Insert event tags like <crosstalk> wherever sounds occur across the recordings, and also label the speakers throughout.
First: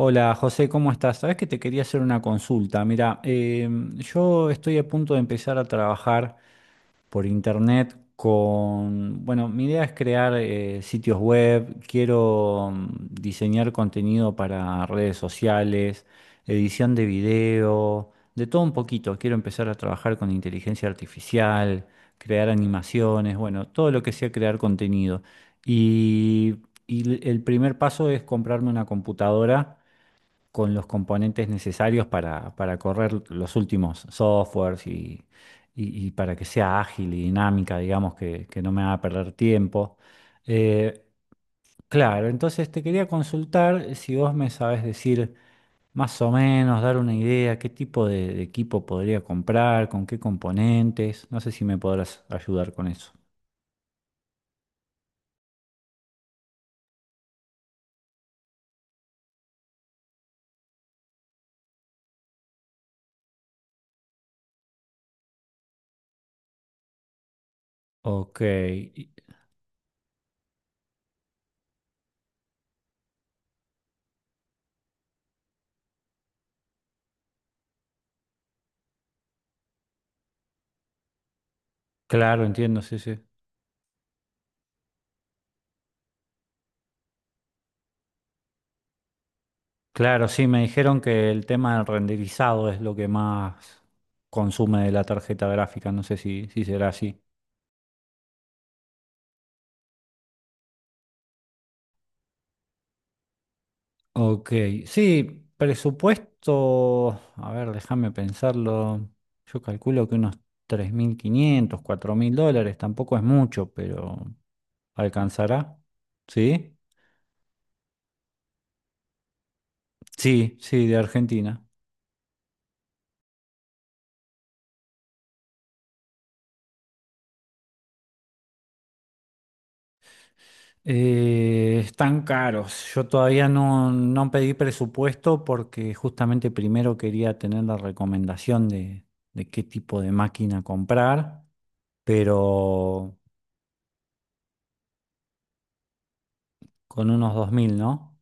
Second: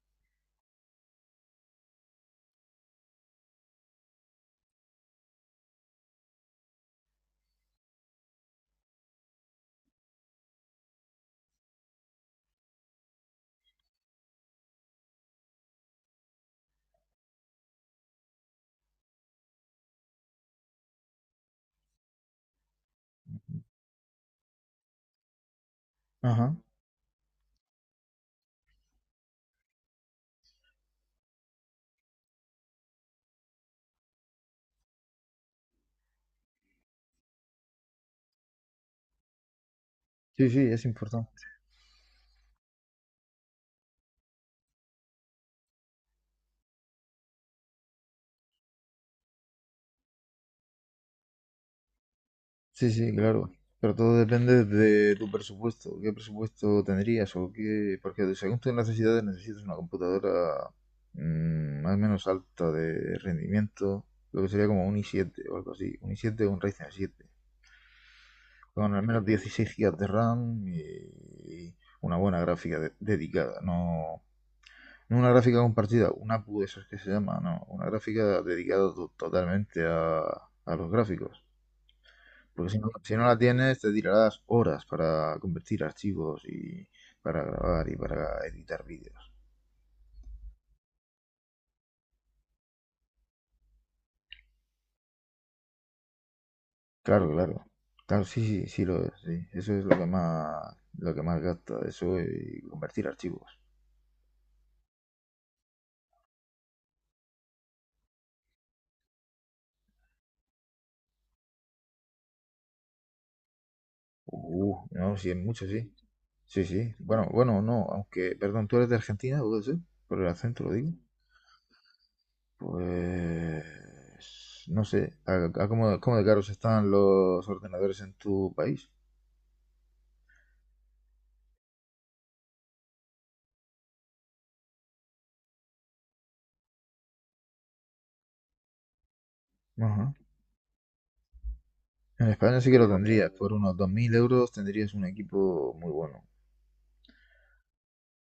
Speaker 1: Hola José, ¿cómo estás? Sabes que te quería hacer una consulta. Mira, yo estoy a punto de empezar a trabajar por internet con, mi idea es crear sitios web, quiero diseñar contenido para redes sociales, edición de video, de todo un poquito. Quiero empezar a trabajar con inteligencia artificial, crear animaciones, bueno, todo lo que sea crear contenido. Y,
Speaker 2: Ajá.
Speaker 1: y el primer paso es comprarme una computadora con los componentes necesarios para correr los últimos softwares y para que sea ágil y dinámica, digamos, que no me haga perder tiempo.
Speaker 2: Sí, sí, es
Speaker 1: Eh,
Speaker 2: importante.
Speaker 1: claro, entonces te quería consultar si vos me sabes decir más o menos, dar una idea, qué tipo de equipo podría comprar, con qué componentes. No sé si me podrás ayudar con
Speaker 2: Sí,
Speaker 1: eso.
Speaker 2: sí, claro. Pero todo depende de tu presupuesto. ¿Qué presupuesto tendrías o qué? Porque según tus necesidades necesitas una computadora más o menos alta de rendimiento, lo que sería como un i siete o algo así. Un i siete o un Ryzen siete.
Speaker 1: Ok,
Speaker 2: Con al
Speaker 1: y-
Speaker 2: menos 16 GB de RAM y una buena gráfica dedicada. No, no una gráfica compartida, una APU de esas que se llama, no. Una gráfica dedicada totalmente a los gráficos.
Speaker 1: claro,
Speaker 2: Porque si
Speaker 1: entiendo,
Speaker 2: no,
Speaker 1: sí,
Speaker 2: si
Speaker 1: sí.
Speaker 2: no la tienes, te tirarás horas para convertir archivos y para grabar y para editar vídeos.
Speaker 1: Claro, sí, me dijeron que el tema del renderizado es lo que más consume de la tarjeta gráfica, no sé si será así.
Speaker 2: Claro, claro. Claro, sí, sí, sí lo es, sí. Eso es lo que más gasta, eso y convertir archivos.
Speaker 1: Ok, sí, presupuesto, a ver, déjame pensarlo, yo calculo que unos $3500, $4000, tampoco es mucho, pero
Speaker 2: No, sí, en mucho,
Speaker 1: ¿alcanzará?
Speaker 2: sí. Sí,
Speaker 1: Sí,
Speaker 2: sí. Bueno, bueno, no, aunque, perdón, ¿tú eres de Argentina, puede ser? Por el
Speaker 1: sí,
Speaker 2: acento lo
Speaker 1: sí,
Speaker 2: digo.
Speaker 1: de Argentina.
Speaker 2: Pues, no sé, ¿a cómo de caros están los ordenadores en tu país?
Speaker 1: Están caros. Yo todavía no pedí presupuesto porque justamente primero quería tener la recomendación de qué tipo de
Speaker 2: Ajá.
Speaker 1: máquina comprar,
Speaker 2: En España sí que lo
Speaker 1: pero
Speaker 2: tendrías, por unos 2.000 euros tendrías un equipo muy bueno,
Speaker 1: con unos 2000, ¿no?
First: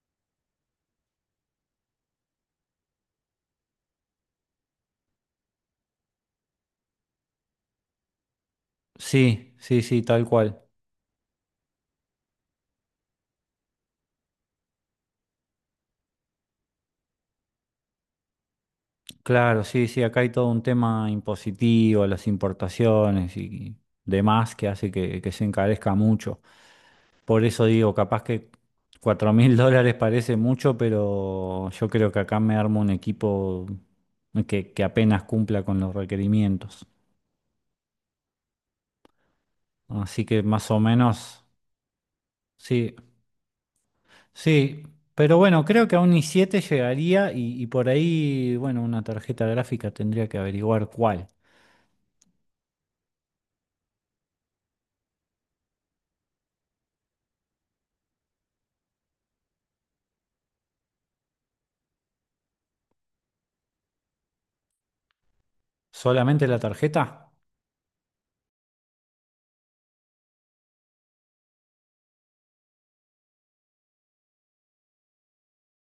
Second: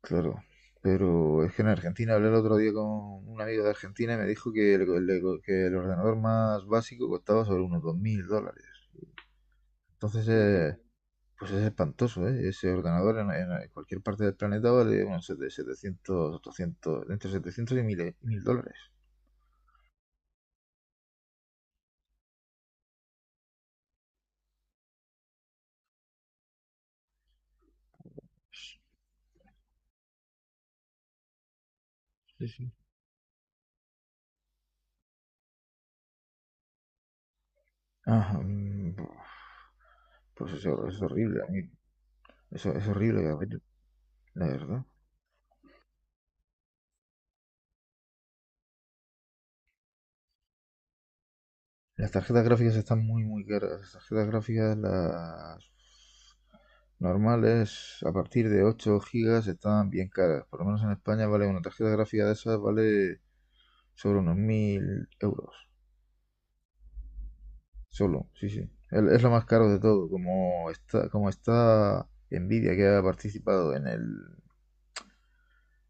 Speaker 2: claro. Pero es que en Argentina hablé el otro día con un amigo de Argentina y me dijo que el ordenador más básico costaba sobre unos 2.000 dólares.
Speaker 1: Sí, sí, sí, tal
Speaker 2: Entonces,
Speaker 1: cual.
Speaker 2: pues es espantoso, ¿eh? Ese ordenador en cualquier parte del planeta vale unos 700, 800, entre 700 y mil dólares.
Speaker 1: Claro, sí, sí, acá hay todo un tema impositivo, las importaciones y demás que hace que se encarezca mucho. Por eso digo, capaz que 4000 <laughs> dólares parece mucho, pero yo creo que acá
Speaker 2: Sí,
Speaker 1: me
Speaker 2: sí.
Speaker 1: armo un equipo que apenas cumpla con los requerimientos.
Speaker 2: Ah,
Speaker 1: Así que
Speaker 2: pues
Speaker 1: más o
Speaker 2: eso es horrible,
Speaker 1: menos,
Speaker 2: a mí. Eso es
Speaker 1: sí,
Speaker 2: horrible, Gabriel, la
Speaker 1: sí.
Speaker 2: verdad.
Speaker 1: Pero bueno, creo que a un i7 llegaría y por ahí, bueno, una tarjeta gráfica tendría que averiguar cuál.
Speaker 2: Las tarjetas gráficas están muy, muy caras. Las tarjetas gráficas, las normales, a partir de 8 gigas, están bien caras. Por lo menos en España vale una tarjeta gráfica de esas, vale sobre unos 1.000 euros.
Speaker 1: ¿Solamente la tarjeta?
Speaker 2: Solo, sí, sí. Es lo más caro de todo. Como está Nvidia, que ha participado en el.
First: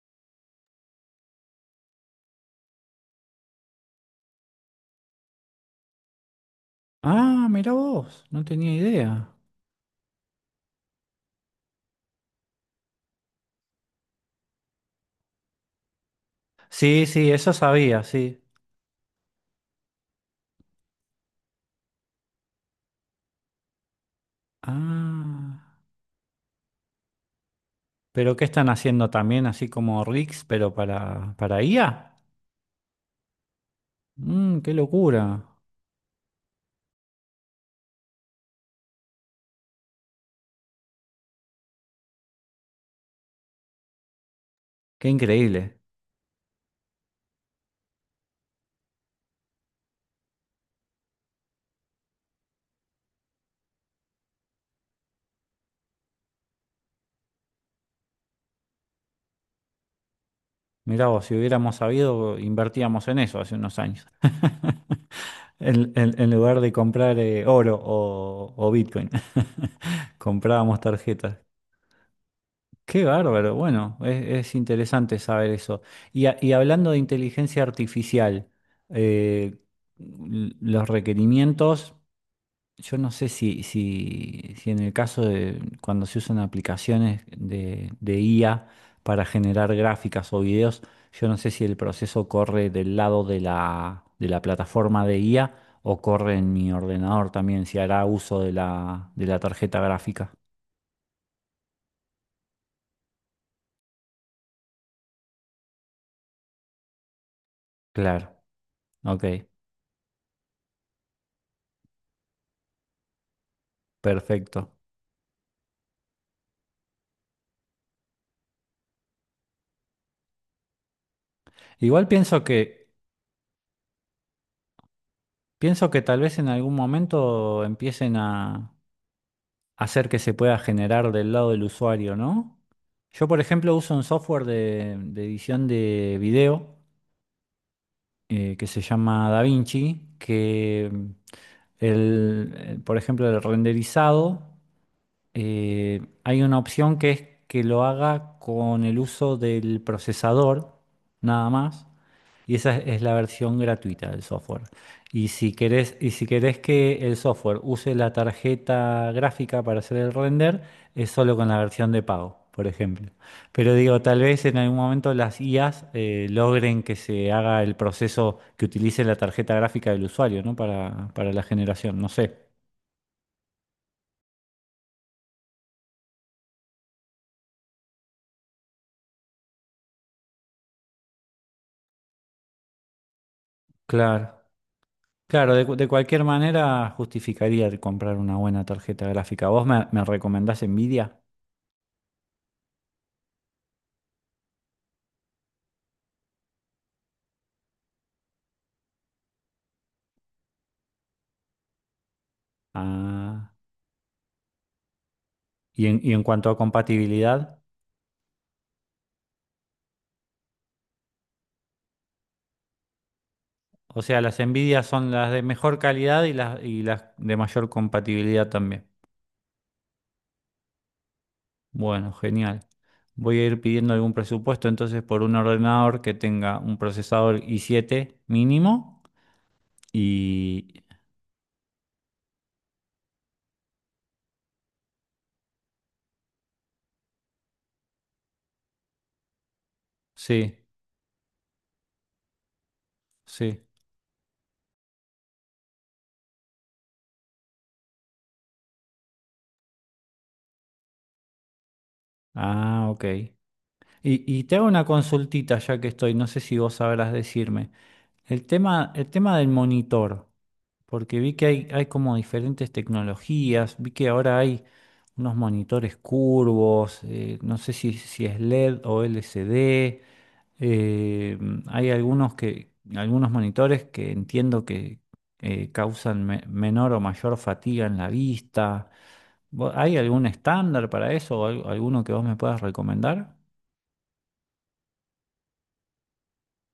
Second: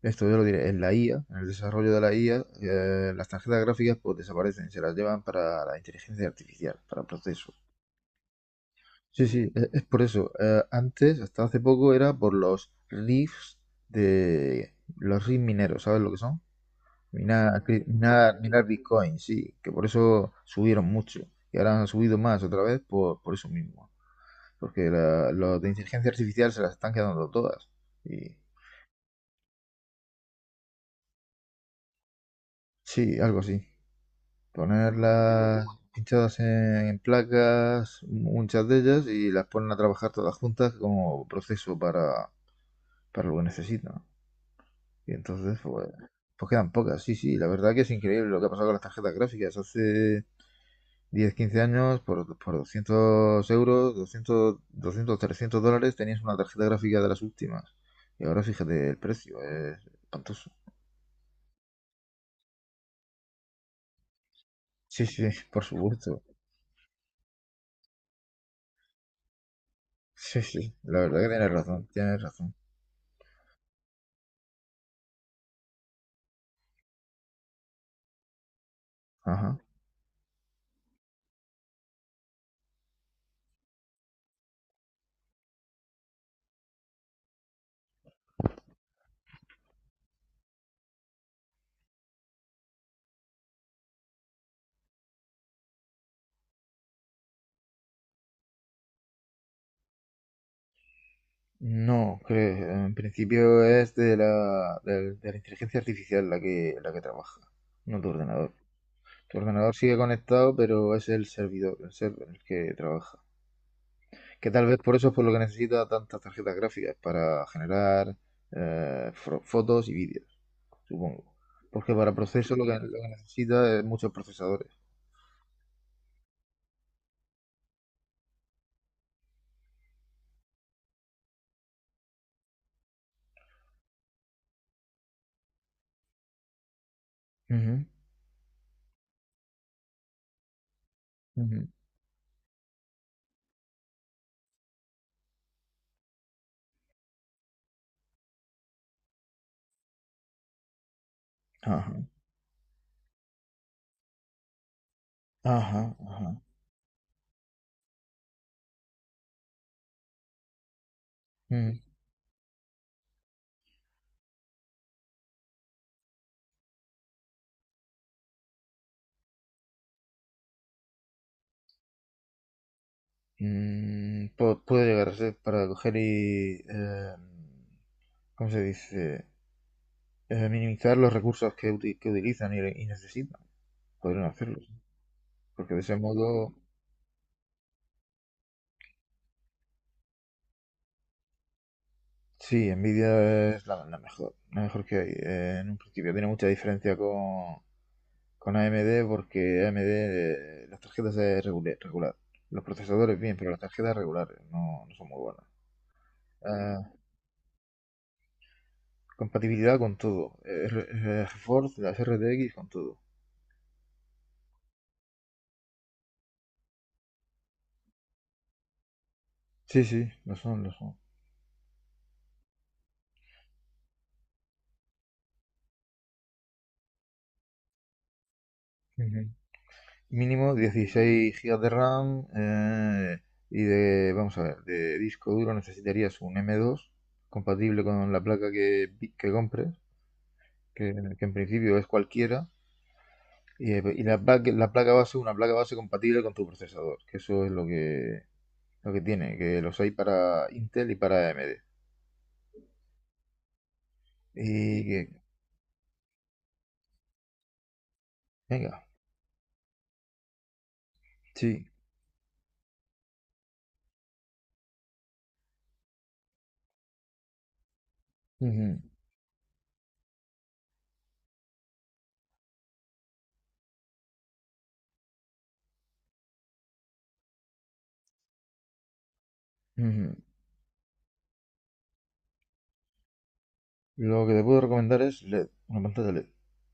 Speaker 2: Esto yo lo diré, en la IA, en el desarrollo de la IA, las tarjetas gráficas pues desaparecen, se las llevan para la inteligencia artificial, para
Speaker 1: Ah,
Speaker 2: procesos.
Speaker 1: mira vos, no tenía
Speaker 2: Sí,
Speaker 1: idea.
Speaker 2: sí, es, por eso. Antes, hasta hace poco, era por los riffs de los riffs mineros, ¿sabes lo que son?
Speaker 1: Sí, sí, eso
Speaker 2: Minar, cri-
Speaker 1: sabía,
Speaker 2: minar,
Speaker 1: sí.
Speaker 2: minar Bitcoin, sí, que por eso subieron mucho. Y ahora han subido más otra vez por eso mismo. Porque los
Speaker 1: Ah,
Speaker 2: de inteligencia artificial se las están quedando todas. Y
Speaker 1: ¿pero qué están haciendo también, así como Rix, pero para IA?
Speaker 2: sí, algo así.
Speaker 1: Qué locura,
Speaker 2: Ponerlas pinchadas en placas, muchas de ellas, y las ponen a trabajar todas juntas como proceso para lo que necesitan.
Speaker 1: qué
Speaker 2: Y entonces,
Speaker 1: increíble.
Speaker 2: pues quedan pocas. Sí, sí, la verdad que es increíble lo que ha pasado con las tarjetas gráficas. Hace 10 15 años, por 200 euros, doscientos 300 dólares, tenías una tarjeta gráfica de las últimas. Y ahora fíjate el precio, es espantoso.
Speaker 1: Mirá vos, si hubiéramos sabido, invertíamos en eso hace unos años. <laughs>
Speaker 2: Sí, sí, <laughs> por
Speaker 1: En, en-
Speaker 2: supuesto.
Speaker 1: en lugar de comprar oro o Bitcoin, <laughs>
Speaker 2: Sí, sí,
Speaker 1: comprábamos
Speaker 2: la verdad que
Speaker 1: tarjetas.
Speaker 2: tienes razón, tienes razón.
Speaker 1: Qué bárbaro. Bueno, es interesante saber eso. Y, a- y hablando de inteligencia artificial, eh,
Speaker 2: Ajá.
Speaker 1: l- los requerimientos, yo no sé si en el caso de cuando se usan aplicaciones de IA para generar gráficas o videos, yo no sé si el proceso corre del lado de la plataforma de IA o corre en mi ordenador también, si hará uso de la tarjeta gráfica.
Speaker 2: No, creo, en principio es de la inteligencia artificial la que trabaja, no tu
Speaker 1: Claro,
Speaker 2: ordenador.
Speaker 1: ok,
Speaker 2: Tu ordenador sigue conectado, pero es el servidor, el server, el que trabaja. Que tal
Speaker 1: perfecto.
Speaker 2: vez por eso es por lo que necesita tantas tarjetas gráficas, para generar fotos y vídeos, supongo. Porque
Speaker 1: Igual
Speaker 2: para proceso lo que, lo que necesita es muchos procesadores.
Speaker 1: pienso que tal vez en algún momento empiecen a hacer que se pueda generar del lado del usuario, ¿no? Yo, por ejemplo, uso un software de edición de video
Speaker 2: Ujú,
Speaker 1: que se llama DaVinci, que
Speaker 2: ujú.
Speaker 1: el, por ejemplo, el renderizado. Hay una opción que es que lo haga con el uso del procesador, nada más,
Speaker 2: Ajá,
Speaker 1: y esa es la versión gratuita del software.
Speaker 2: ajá,
Speaker 1: Y si
Speaker 2: ajá.
Speaker 1: querés que el software use la tarjeta gráfica para hacer el render, es solo con la
Speaker 2: Mm,
Speaker 1: versión de pago. Por ejemplo. Pero digo, tal vez en algún momento las IAs logren que se haga el proceso que utilice la tarjeta gráfica del usuario, ¿no? Para la generación, no sé.
Speaker 2: puede llegar a ser para coger y, ¿cómo se dice? Minimizar los recursos que utilizan y necesitan. Podrían
Speaker 1: Claro.
Speaker 2: hacerlo, sí.
Speaker 1: Claro, de,
Speaker 2: Porque
Speaker 1: cu-
Speaker 2: de
Speaker 1: de
Speaker 2: ese
Speaker 1: cualquier
Speaker 2: modo...
Speaker 1: manera justificaría el comprar una buena tarjeta gráfica. ¿Vos me, me recomendás Nvidia?
Speaker 2: Sí, Nvidia es la mejor, la mejor que hay. En un principio tiene mucha diferencia con AMD porque AMD las tarjetas es regular, regular. Los procesadores bien, pero
Speaker 1: Ah,
Speaker 2: las tarjetas regulares no, no son muy buenas.
Speaker 1: y en cuanto a
Speaker 2: Eh,
Speaker 1: compatibilidad,
Speaker 2: compatibilidad con todo. GeForce, las RTX, con todo.
Speaker 1: o sea, las Nvidia son las de mejor calidad y las de mayor compatibilidad también.
Speaker 2: Sí, sí, lo son, lo son.
Speaker 1: Bueno, genial. Voy a ir pidiendo algún presupuesto entonces por un ordenador que tenga un procesador i7 mínimo
Speaker 2: Ujú. Mínimo
Speaker 1: y...
Speaker 2: 16 GB de RAM y de, vamos a ver, de disco duro necesitarías un M2 compatible con la placa que compres
Speaker 1: Sí,
Speaker 2: que, que en principio es cualquiera,
Speaker 1: sí.
Speaker 2: y la placa base, una placa base compatible con tu procesador, que eso es lo que tiene, que los hay para Intel y para AMD.
Speaker 1: Ah, ok. Y te hago una
Speaker 2: Y que,
Speaker 1: consultita ya que estoy, no sé si vos sabrás decirme.
Speaker 2: venga,
Speaker 1: El tema del monitor, porque vi que
Speaker 2: sí.
Speaker 1: hay como diferentes tecnologías, vi que ahora hay unos monitores curvos, no sé si, si es LED
Speaker 2: Ujú,
Speaker 1: o LCD, eh, hay algunos que, algunos monitores que entiendo que causan me- menor o mayor fatiga en la vista. ¿Vo- ¿Hay
Speaker 2: ujú.
Speaker 1: algún estándar para eso o al- alguno que vos me puedas recomendar?
Speaker 2: Lo que te puedo recomendar es LED, una pantalla LED.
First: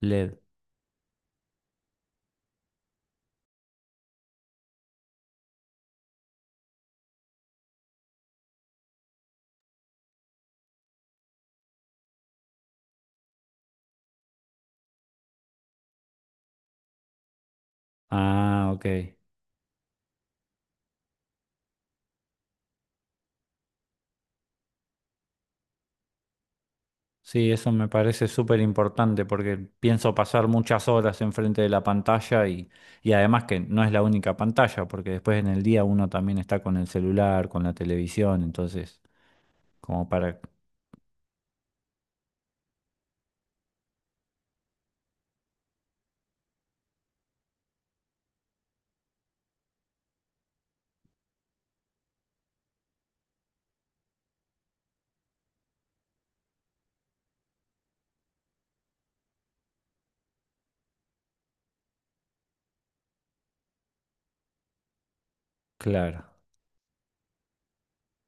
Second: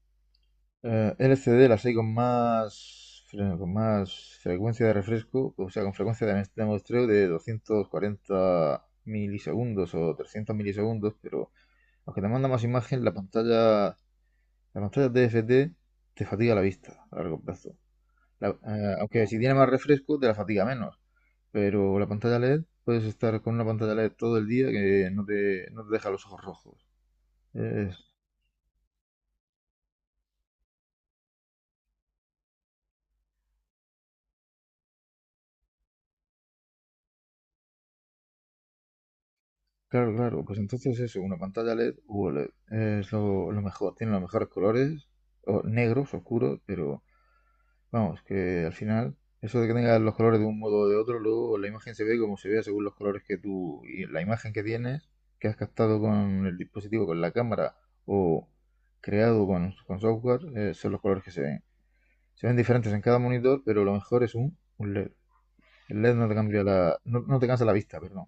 Speaker 1: LED.
Speaker 2: LCD las hay con más frecuencia de refresco, o sea, con frecuencia de muestreo de 240 milisegundos o 300 milisegundos, pero aunque te manda más imagen, la pantalla TFT te fatiga la vista a largo plazo. La-
Speaker 1: Ah, ok.
Speaker 2: eh, aunque si tiene más refresco te la fatiga menos. Pero la pantalla LED, puedes estar con una pantalla LED todo el día que no te deja los ojos rojos.
Speaker 1: Sí, eso me
Speaker 2: Es-
Speaker 1: parece súper importante porque pienso pasar muchas horas enfrente de la pantalla y además que no es la única pantalla, porque después en el día uno también está con el celular, con la televisión, entonces como
Speaker 2: claro,
Speaker 1: para...
Speaker 2: claro, pues entonces eso, una pantalla LED u OLED es lo mejor. Tiene los mejores colores, o negros, oscuros, pero vamos, que al final, eso de que tengas los colores de un modo o de otro, luego la imagen se ve como se vea según los colores que tú y la imagen que tienes, que has captado con el dispositivo, con la cámara o creado con software, son los colores que se ven. Se ven diferentes en cada monitor, pero lo mejor es un LED. El LED
Speaker 1: Claro.
Speaker 2: no te cambia. La, no, no te cansa la vista, perdón.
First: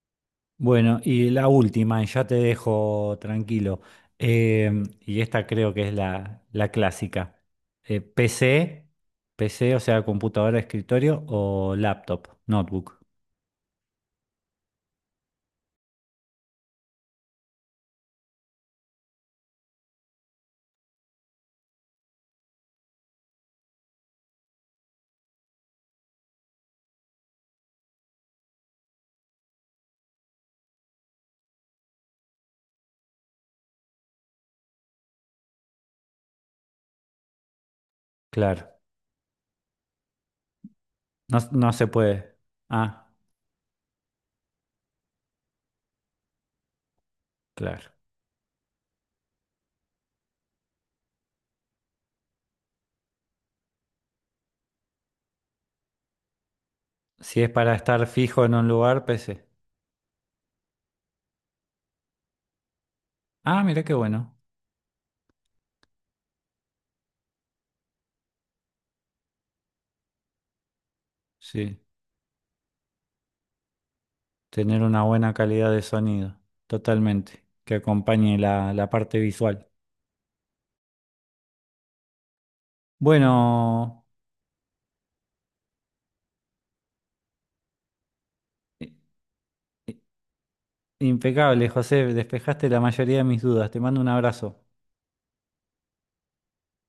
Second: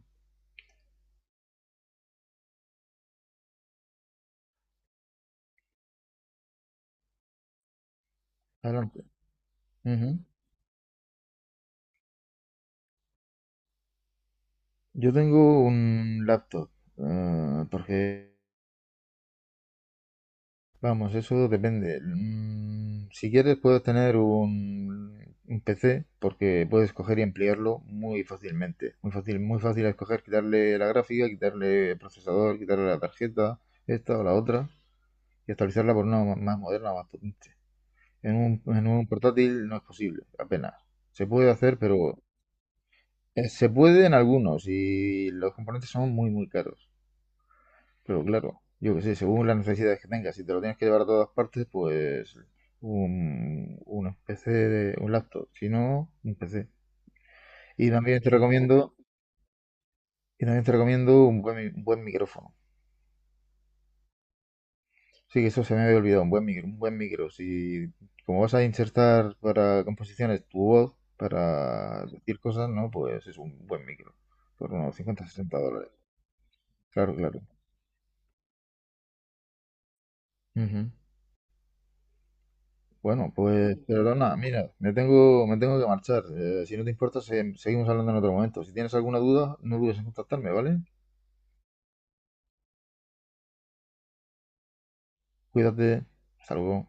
Speaker 1: Bueno, y la última, y ya te dejo tranquilo, eh, y esta creo que es la, la clásica. PC,
Speaker 2: Adelante.
Speaker 1: PC, o sea,
Speaker 2: Ujú.
Speaker 1: computadora de escritorio o laptop, notebook.
Speaker 2: Yo tengo un laptop, porque vamos, eso depende. Si quieres puedes tener un PC porque puedes coger y emplearlo muy fácilmente. Muy fácil es coger, quitarle la gráfica, quitarle el procesador, quitarle la tarjeta, esta o la otra, y actualizarla por una más moderna más potente. En un,
Speaker 1: Claro.
Speaker 2: en un portátil no es posible, apenas. Se
Speaker 1: No,
Speaker 2: puede
Speaker 1: no
Speaker 2: hacer,
Speaker 1: se
Speaker 2: pero
Speaker 1: puede. Ah,
Speaker 2: se puede en algunos y los componentes son muy, muy caros.
Speaker 1: claro.
Speaker 2: Pero claro, yo que sé, según las necesidades que tengas, si te lo tienes que llevar a todas partes, pues un PC, un laptop, si no, un PC.
Speaker 1: Si es para
Speaker 2: Y
Speaker 1: estar
Speaker 2: también te
Speaker 1: fijo en un
Speaker 2: recomiendo,
Speaker 1: lugar, PC.
Speaker 2: un buen, un buen micrófono.
Speaker 1: Ah, mira qué bueno.
Speaker 2: Sí, que eso se me había olvidado, un buen micro, un buen micro. Si como vas a insertar para composiciones tu voz,
Speaker 1: Sí,
Speaker 2: para decir cosas, ¿no? Pues es un buen micro, por
Speaker 1: tener
Speaker 2: unos
Speaker 1: una
Speaker 2: 50
Speaker 1: buena
Speaker 2: sesenta
Speaker 1: calidad de
Speaker 2: dólares.
Speaker 1: sonido.
Speaker 2: Claro, claro.
Speaker 1: Totalmente. Que acompañe la, la parte visual.
Speaker 2: Ujú. Bueno, pues
Speaker 1: Bueno,
Speaker 2: perdona, mira, me tengo que marchar. Si no te importa, seguimos hablando en otro momento. Si
Speaker 1: i-
Speaker 2: tienes alguna duda, no dudes
Speaker 1: i-
Speaker 2: en contactarme, ¿vale?
Speaker 1: impecable, José. Despejaste la mayoría de mis dudas. Te mando un abrazo.
Speaker 2: Cuídate. Hasta luego.